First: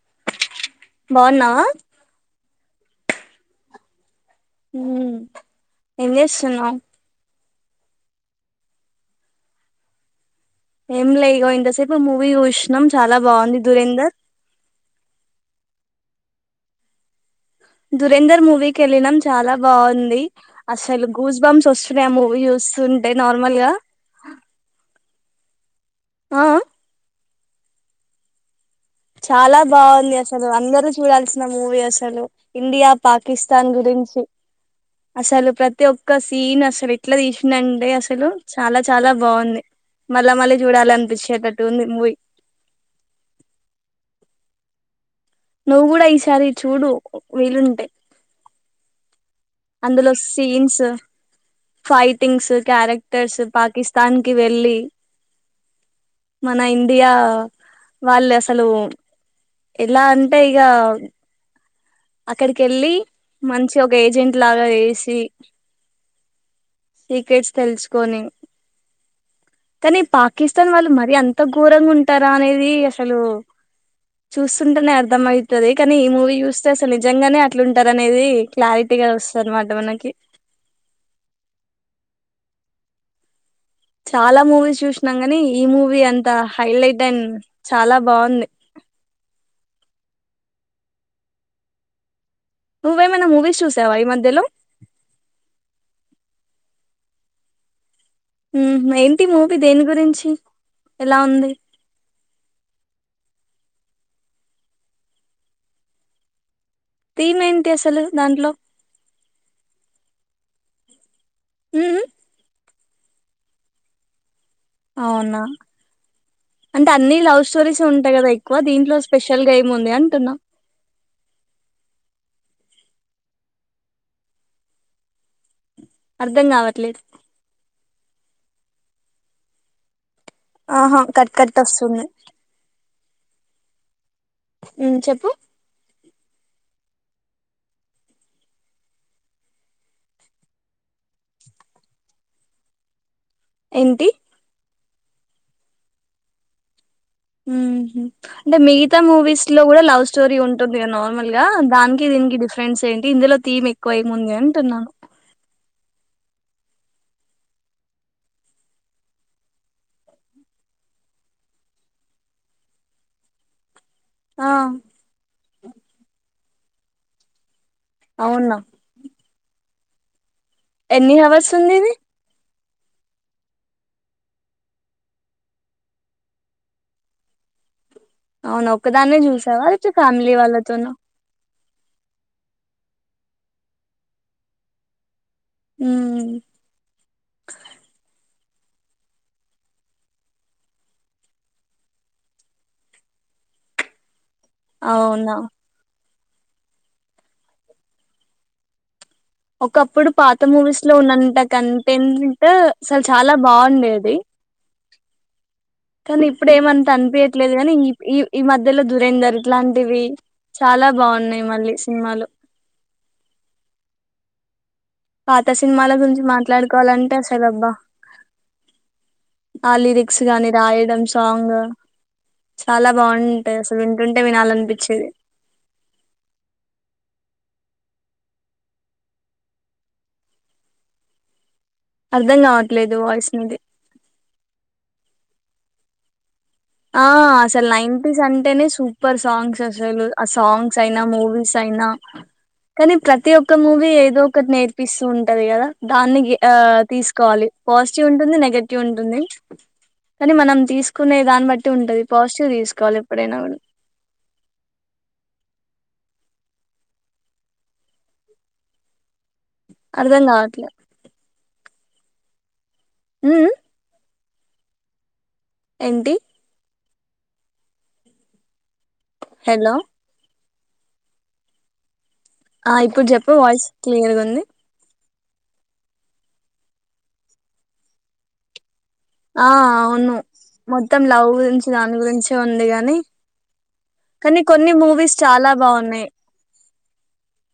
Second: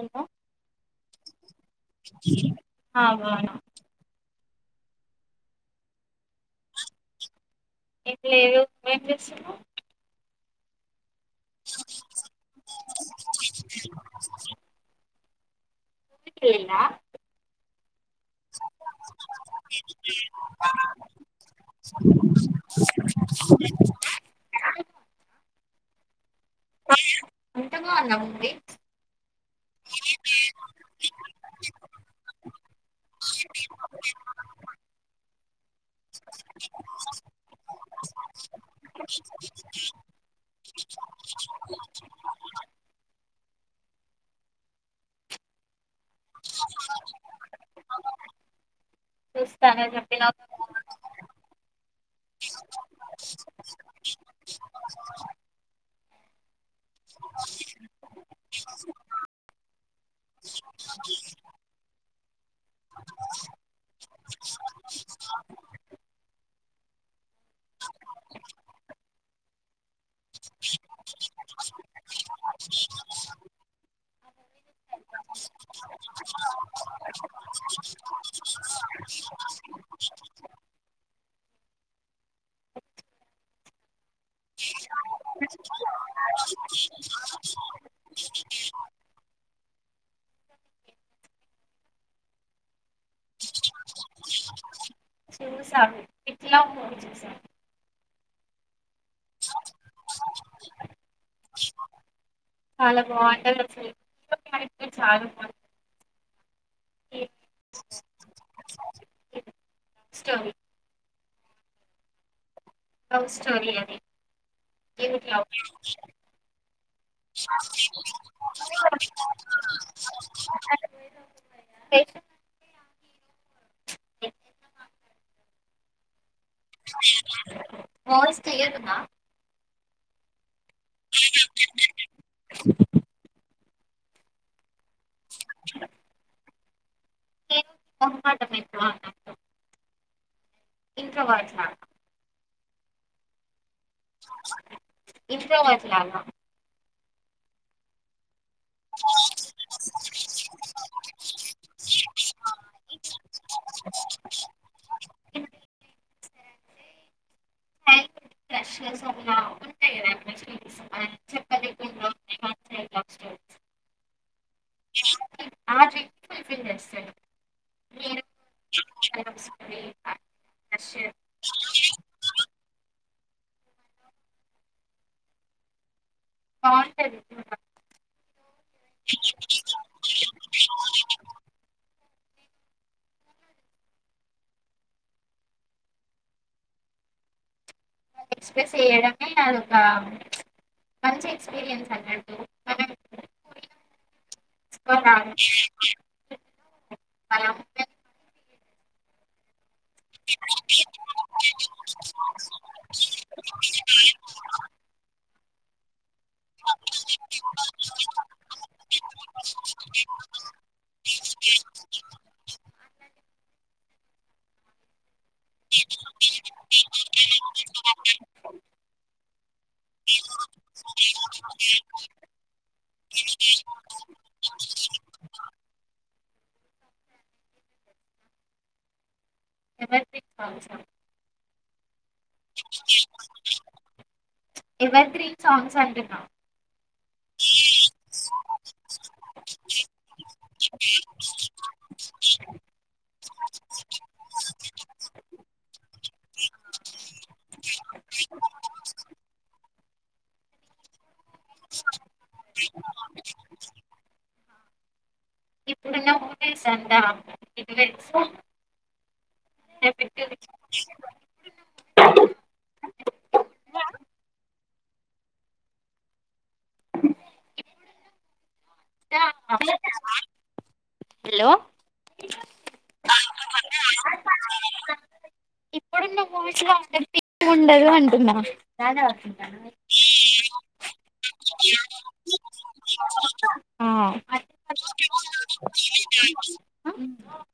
ఎంత బావున్నావా అవునవును మ్ ఏం చేస్తున్నావు ఏం లేదు నువ్వు ఏం చేస్తున్నావు ఎంలే ఇగో ఇంతసేపు మూవీ చూసినాం చాలా బావుంది దురేందర్ టి వి ల్నా దురేందర్ మూవీకి వెళ్ళినాం చాలా బావుంది అసలు గూస్ బంస్ వస్తున్నాయి ఆ మూవీ చూస్తుంటే నార్మల్గా అ ఆ అంతా బావుందా మూవీ చాలా బాగుంది అసలు అందరు చూడాల్సిన మూవీ అసలు ఇండియా పాకిస్తాన్ గురించి అసలు ప్రతి ప్రతి ఒక్క సీన్ అసలు ఎట్లా తీసిండు అంటే అసలు చాలా చాలా బావుంది మళ్ళా మళ్ళీ చూడాలనిపించేటటు ఉంది మూవీ నవ్వు కూ డ ఈసారి చూడు వీలుంటే అందులో సీన్స్ ఫైటింగ్స్ క్యారెక్టర్స్ పాకిస్తాన్ కి వెళ్లి మన ఇండియా వాళ్ళు అసలు ఎలా అంటే ఇగ అక్కడికి వెళ్ళి మంచి ఒక ఏజెంట్ లాగా చేసి సీక్రెట్స్ తెలుసుకొని కాని పా కిస్తాను వాళ్ళు మరీ అంత ఘోరంగా ఉంటారా అనేది అసలు చూస్తుంటేనే అర్థం అయితది కానీ ఈ మూవీ చూస్త అసలు నిజంగానే అట్లుంటారు అనేది క్లారిటీగా వస్తాది అన్నమాట మనకి చాలా మూవీస్ చూసినాం గాని ఈ మూవీ అంత హైలైట్ అండ్ చాలా బాగుంది నువ్వు ఏమైనా మూవీస్ చూస్యవా ఈ మధ్యలో ఇట్లా మూవీ చూసాను హ ఏంటి మూవీ దేని గురించి ఎలా ఉంది చాలు థీమ్ ఏంటి అసలు దాంట్లో హ్మ్మ్ హ్మ్మ్ లవ్ స్టోరీ అది అవునా అంటే అన్ని లవ్ స్టోరీస్ ఉంటాయి కదా ఎక్కువ దీంట్లో స్పెషల్ గా ఏముంది అంటున్నా [unintelligible] [unintelligible] అర్ధం కావట్లేదు వాయిస్ క్లియర్ గా ఉందా ఆహా కట్ కట్ వస్తుంది చెప్ప హీరో కి మొహమాటం ఎక్కువ దాంట్లో ఇంట్రోవర్ట్ లా ఏంటి ఇంట్రోవర్ట్ లా అన్న హ అంటే మిగతా మూవీస్ లో కూడా లవ్ స్టోరీ ఉంటుందిద నార్మల్ గా దానికి దీనికి డిఫరెన్స్ ఏంటి ఇందులో థీమ్ ఎక్కువ ఏం ఉంది అంటున్నా [unintelligible] అ ఆ ఫిన్నెట్స్ రెండు అవున్నా ఎన్ని హవర్స్ ఉందిది బావుంటది అవును ఒదాన్నే చూసావా లేకపోతే ఫ్యామిలీ వాళ్ళతోనూ హ్మ్ ఎక్స్ప్రెస్ చేయడమే అదొక ఒక మంచి ఎక్స్పీరియన్స్ అన్నాడు మనం సనా అవునా హలో ఒకప్పుడు పాత మూవీస్ లో ఉన్నంత కంటెంట్ అసలు చాలా బాగుండేది కానీ ఇప్పుడేమన్త అనిపయట్లేదు గని ఇప్ ఈ మధ్య మద్ద్యలో దురేందర్ ఇట్లాంటివి చాలా బాగున్నాయి మళ్ళీ సినిమాలు పాత సినిమాల గురించి మాట్లాడుకోవాలంటే అసలుబ్బా ఆ లిరిక్స్ గాని రాయడం సాంగ్ చాలా బాగుంటధి అసలు వింటుంటే వినాలనిపిచ్చేది ఎవరిది పౌండ్సు అర్ధం కావట్లేదు వాయిస్ మీది సాంగ్ సంజన ఆ అసలు నైన్ ట్రిస్ అంటేనే సూపర్ సాంగ్స్ అసలు ఆ సాంగ్స్ అయినా మూవీస్ అయినా కనీ ప్రతి ఒక్క మూవీ ఏదో ఒకటి నేర్పిస్తూ ఉంటది గదా దాన్ని గె ఆ తీసుకోవాలి పాజిటివ్ ఉంటుంది నెగటివ్ ఉంటుంది కని మనం తీసుకునే దా ఉంటది పాజిటివ్ తీసుకోవాలి ఎప్పుడైనా గుడా ఇప్పుడున్న హింపేసంట అర్ధం కావట్లే ఏ మ్ము ఎంటి హలో హలో ఆ ఇప్పుడు చెప్పు వాయిస్ క్లియర్గున్ది ఇప్పుడున్న వాయిస్ లో అంత రిపీట్గుండదు అంటున్నా ఆ అవును మొత్తం లవ్ గురించి దాని గురించే ఉంది గాని ఆ కానీ కొన్ని మూవీస్ చాలా బాగున్నాయి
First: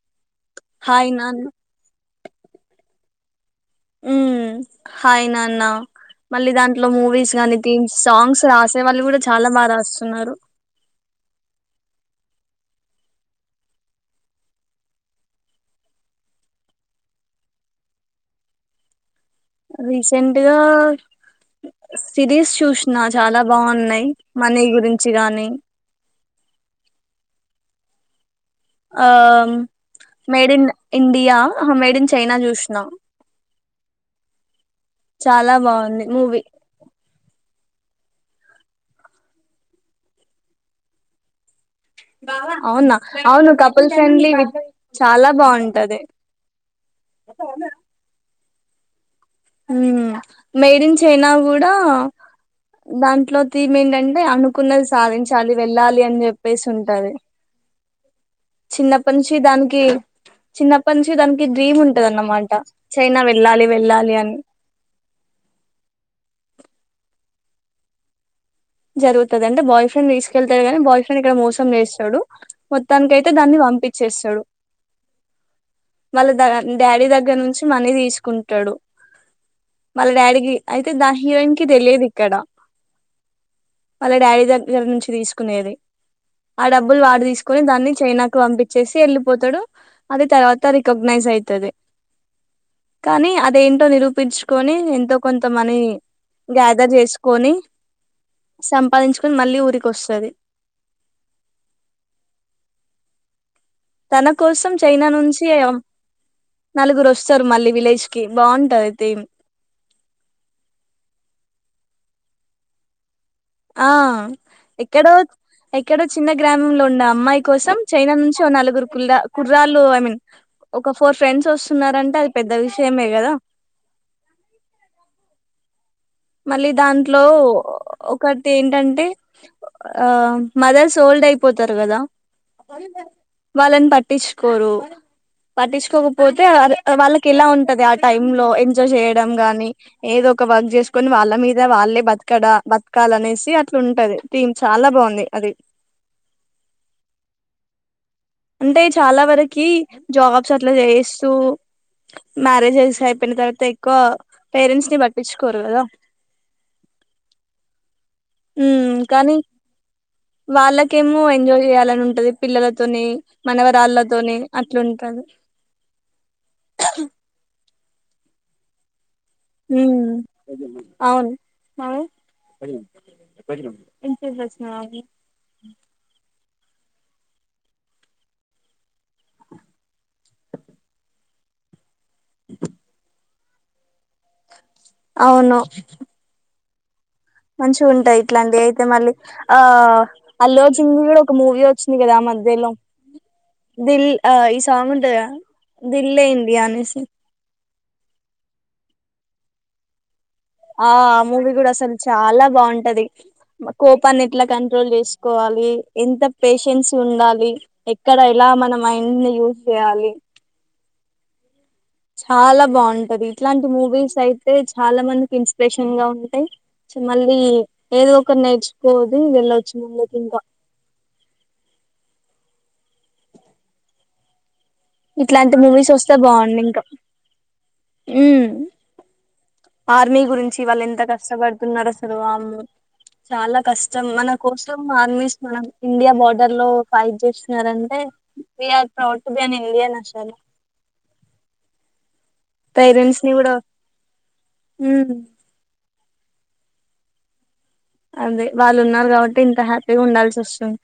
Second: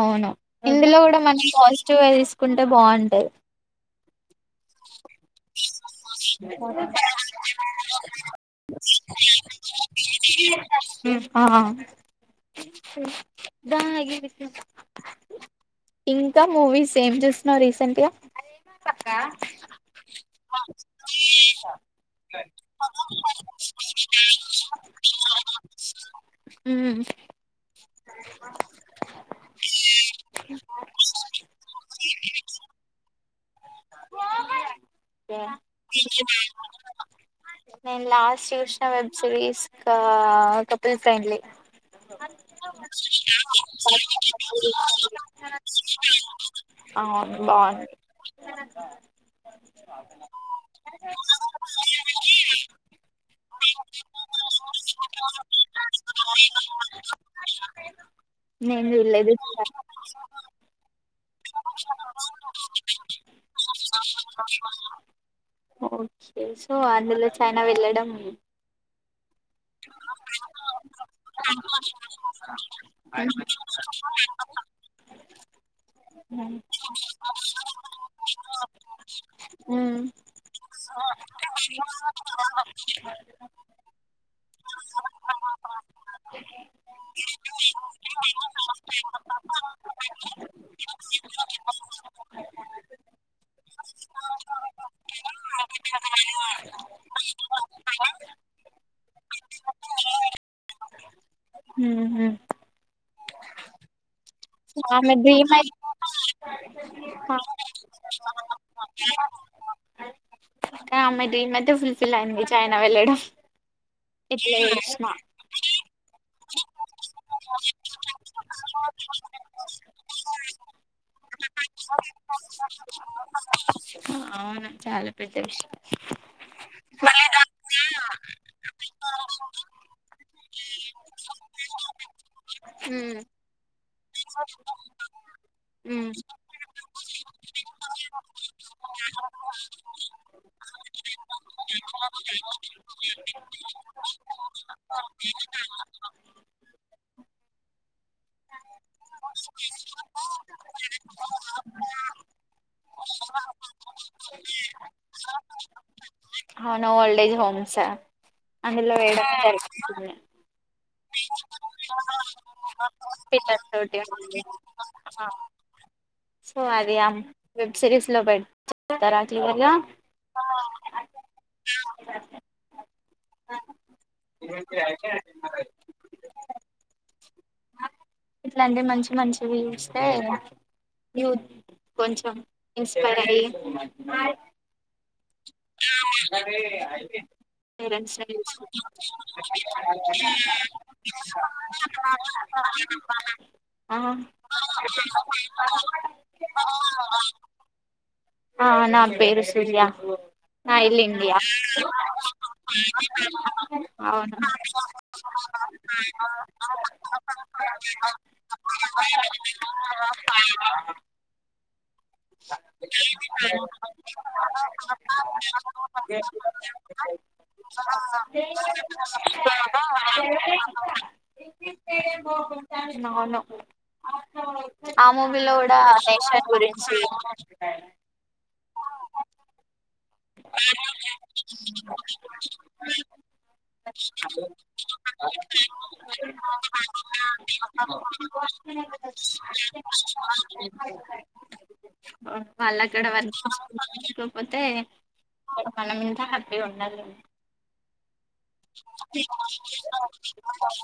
అవును ఇందులో హాయ్ గుడ నాన్న మనం పాజిటివే తీసుకుంటే బాగు అంటె ఉమ్ హాయ్ నాన్న మళ్ళీ దాంట్లో మూవీస్ గానీ థీమ్స్ సాంగ్స్ రాసే వాళ్ళు గుడా చాలా బాగా రాస్తున్నారు హ్మ్ ఆ ఇంకా మూవీస్ ఏం జూస్తున్నావు రీసెంట్గా రీసెంట్గా సిరీస్ చూసిన చాలా బాగున్నాయి మనీ గురించి గాని హమ్ ఆమ్ made in India made in China చూసినా చాలా బాగుంది మూవీ నేను last Krishna web series couple friendly అవునా అవును కపుల్ ఫ్రెండ్లీ విత్ చాలా బాగుంటాది అ హమ్ మేడిన్ చైనా కూడా దాంట్లో థీమ్ ఏంటంటే అనుకున్నది సాధించాలి వెళ్ళాలి అని చెప్పేసి ఉంటాది నేను చిన్నపటి చూడలేదు నుంచి ఇంకా దానికి చిన్నపటి నుంచి దానికి డ్రీమ్ ఉంటాది అన్నమాట చైనా వెళ్ళాలి వెళ్ళాలి అని ఓకే సో అందులో చైనా వెళ్ళడం జరుగుతుంది అంటే బాయ్ ఫ్రెండ్ తీసుకెళ్తాడు కాగాని బాయ్ ఫ్రెండ్ ఇక్కడ మోసం వేస్తాడు మొత్తానికి అయితే దాన్ని పంపించేస్తాడు వాళ్ళ ద డాడీ దగ్గర నుంచి మన అ తీసుకుంటాడు ఉమ్ మళ్ళ డాడీకి అయితే దా హీరోయిన్ కి తెలియదు ఇక్కడ వాళ్ళ డాడీ దగ్గర నుంచి తీసుకునేది ఆ డబ్బులు వాడు తీసుకుని దాన్ని చైనాకు పంపించేసి వెళ్ళిపోతాడు అది తర్వాత రికగ్నైజ్ అయితుంది కానీ అదేంటో నిరూపించుకొని ఎంతో కొంత మనీ గ్యాదర్ చేసుకొని సంపాదించుకుని మళ్ళీ ఊరికి వస్తుంది తన కోసం చైనా ఆమె నుంచి డ్రీమ్ అయితే నలుగురు వస్తారు మళ్ళీ విలేజ్ కి బాగుంటంది అయితే ల్య చైనా వెళ్ళాడం ఆ ఎక్కడో ఎక్కడో చిన్న గ్రామంలో ఉన్న అమ్మాయి కోసం చైనా నుంచి ఓ నలుగురు కుల్లా కుర్రాళ్ళు అని, ఒక ఫోర్ ఫ్రెండ్స్ వస్తున్నారంటే అది పెద్ద విషయమే కదా అవును చాలా పెద్ద విషయం మళ్ళీ దాంట్లో ఒకటి ఏంటంటే ఆ మదర్స్ హోల్డ్ అయిపోతారు కదా వాళ్ళని పట్ పట్టించుకోరు, పట్టించుకోకపోతే వాళ్ళకి ఎలా ఉంటది ఆ టై లో ఎంజాయ్ చేయడం గానీ ఏదో ఒక వర్క్ చేసు కొని వాళ్ళ మీద వాళ్ళే బతకడా, బతకాలనేసి అట్లా ఉంటది, థీమ్ చాలా బాగుంది అది అంటే చాలా వరకి జాబ్స్ అట్లా చేయిస్తూ, మ్యారేజెస్ అయిపోయిన తర్వాత ఎక్కువ పేరెంట్స్ ని పట్టించుకోరు కదా అందులా ఉమ్ వేడ కానీ వాళ్ళకేమో ఎంజాయ్ చేయాలని ఉంటది పిల్లలతోనే మన పిల్లల సో అది సిరీస్ లో పెట్స్తారా మ్ అవును అ [inaudible] ఇట్లాంటి మంచి మంచి వూ ఇస్తే యూ కొంచెం ఇన్స్పైర్ అయ్యి అవును ే అయితే మంచిగా ఉంటాయి ఇట్లాంటివి అయితే మళ్ళీ ఆ అల్లు అర్జున్ కూడా ఒక మూవీ వచ్చింది కదా ఆ మధ్యలో [unintelligible] దిల్ ఆ ఈ సాంగ్ ఉంట దిల్ అయింది అనేసి ఆ నా పేరు సూర్య నా ఇల్లు ఆ ఇండియా మూవీ కూడా అసలు చాలా బాగుంటది కోపాన్ని అవును ఎట్లా కంట్రోల్ చేసుకోవాలి ఎంత పేషెన్స్ ఉండాలి ఎక్కడ ఎలా మన మైండ్ ని యూజ్ చేయాలి చాలా బాగుం ఇట్లాంటి మూవీస్ అయితే చాలా మందికి ఇన్స్పిరేషన్ గా ఉంటాయి మళ్ళీ ఏదో ఒకరు నేర్చుకోదు వెళ్ళొచ్చు ముందుకి ఇంకా అవును ఆ మూవీలో ఇట్లాంటి కూడా [unintelligible] గురించి మ్మ్ ఆర్మీ గురించి వాళ్ళు ఎంత కష్టపడుతున్నారు అసలు చాలా కష్టం మన కోసం ఆర్మీస్ మనం ఇండియా బోర్డర్ లో fight చేస్తున్నంటే [unintelligible] are proud to be Indian వాళ్ళక్కడ పేరెంట్స్ ని కూడా [unintelligible] మనం ఇంత హ్యాపీ గా ఉండాలడి అదే వాళ్ళు ఉన్నారు కాబట్టి ఇంత హ్యాపీగా ఉండాల్సి వస్తుంది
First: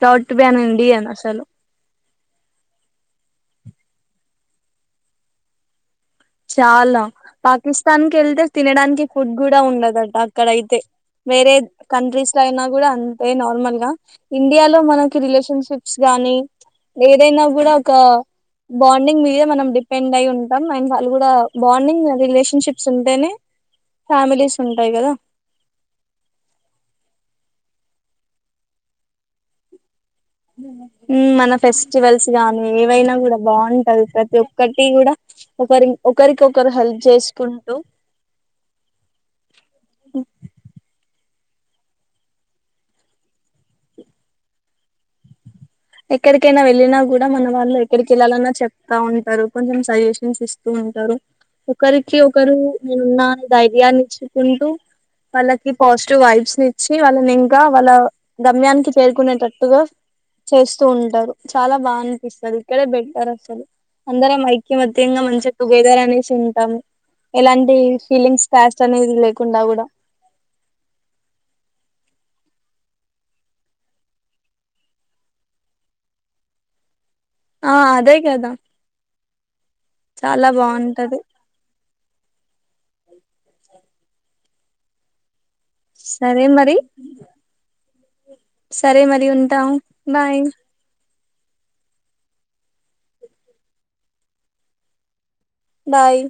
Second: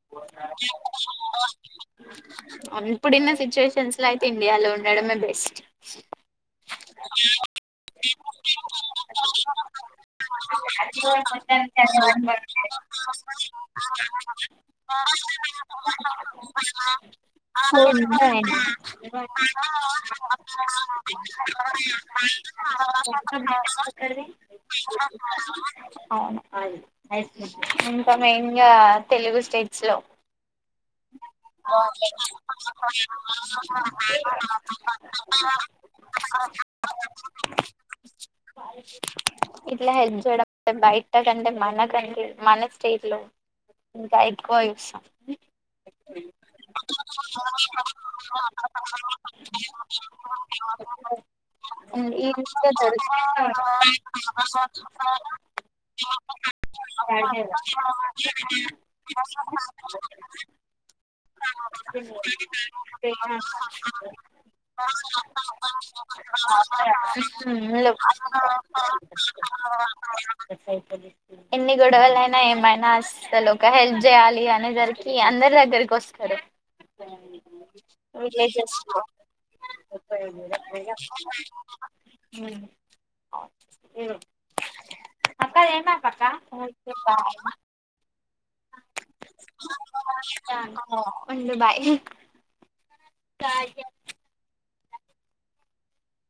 proud to be an Indian అసలు ఇప్పుడున్న సిచువేషన్ [unintelligible] ఇండియాలో ఉండడమే బెస్ట్ చాలా పాకిస్తాన్ కి వెళ్తే తినడానికి ఫుడ్ కూడా ఉండదట అక్కడయితే వేరే కంట్రీస్ లో అయినా కూడా అంతే నార్మల్ గా ఇండియాలో మనకి రిలేషన్షిప్స్ గానీ ఏదైనా కూడా ఒక బాండింగ్ మీద మనం డిపెండ్ అయి ఉంటాం [unintelligible] అండ్ వాళ్ళు కూడా బాండింగ్ రిలేషన్షిప్స్ ఉంటేనే ఫ్యామిలీస్ ఉంటాయి కదా ఇంకా మెయిన్ గా తెలుగు స్టేట్స్ లో మన ఫెస్టివల్స్ గానీ ఏవైనా కూడా బాగుం [unintelligible] ఒక్కటి కూడా ఒకరి ఒకరికి ఒకకరు హెల్ప్ చేసుకుంటూ ఇట్లా హెల్ప్ చేయడం [unintelligible] మన కంట్రీ మన స్టేట్ లో ఇంకా ఎక్కువ చూస్తాం ఎక్కడికైనా వెళ్ళినా కూడా మన వాళ్ళు ఎక్కడికి వెళ్ళాలన్నా చెప్ [unintelligible] ఉంటారు కొంచెం సజెషన్స్ ఇస్తూ ఉంటారు ఒకరికి ఒకరు ఈజీగా నేను దొరుకుతాం ఉన్నాను ధైర్యాన్ని ఇచ్చుకుంటూ వాళ్ళకి పాజిటివ్ వైబ్స్ ఇచ్చి వాళ్ళని ఇంకా వాళ్ళ గమ్యానికి చేరుకునేటట్టుగా చేస్తూ ఉంటారు చాలా బాగా అనిపిస్తుంది ఇక్కడే బెడ మంచిగా టుగెదర్ అనేసి ఉంటాము ఎలాంటి ఫీలింగ్స్ క్యాస్ట్ అనేది లేకుండా కూడా ఎన్ని గొడవలు అయ్యిన ఏమైనా అసలు ఒక హెల్ప్ చేయాలి అనేసరికి అందరి దగ్గరికి వస్తారు ఆ అదే కదా విలేజస్ ముప్ప ఉ చాలా బాగుంటది అ ఇ అక్క ఏనా పక్క సరే మరి సరే మరి ఉంటాం బాయ్ ఉ బాయ్ బాయ్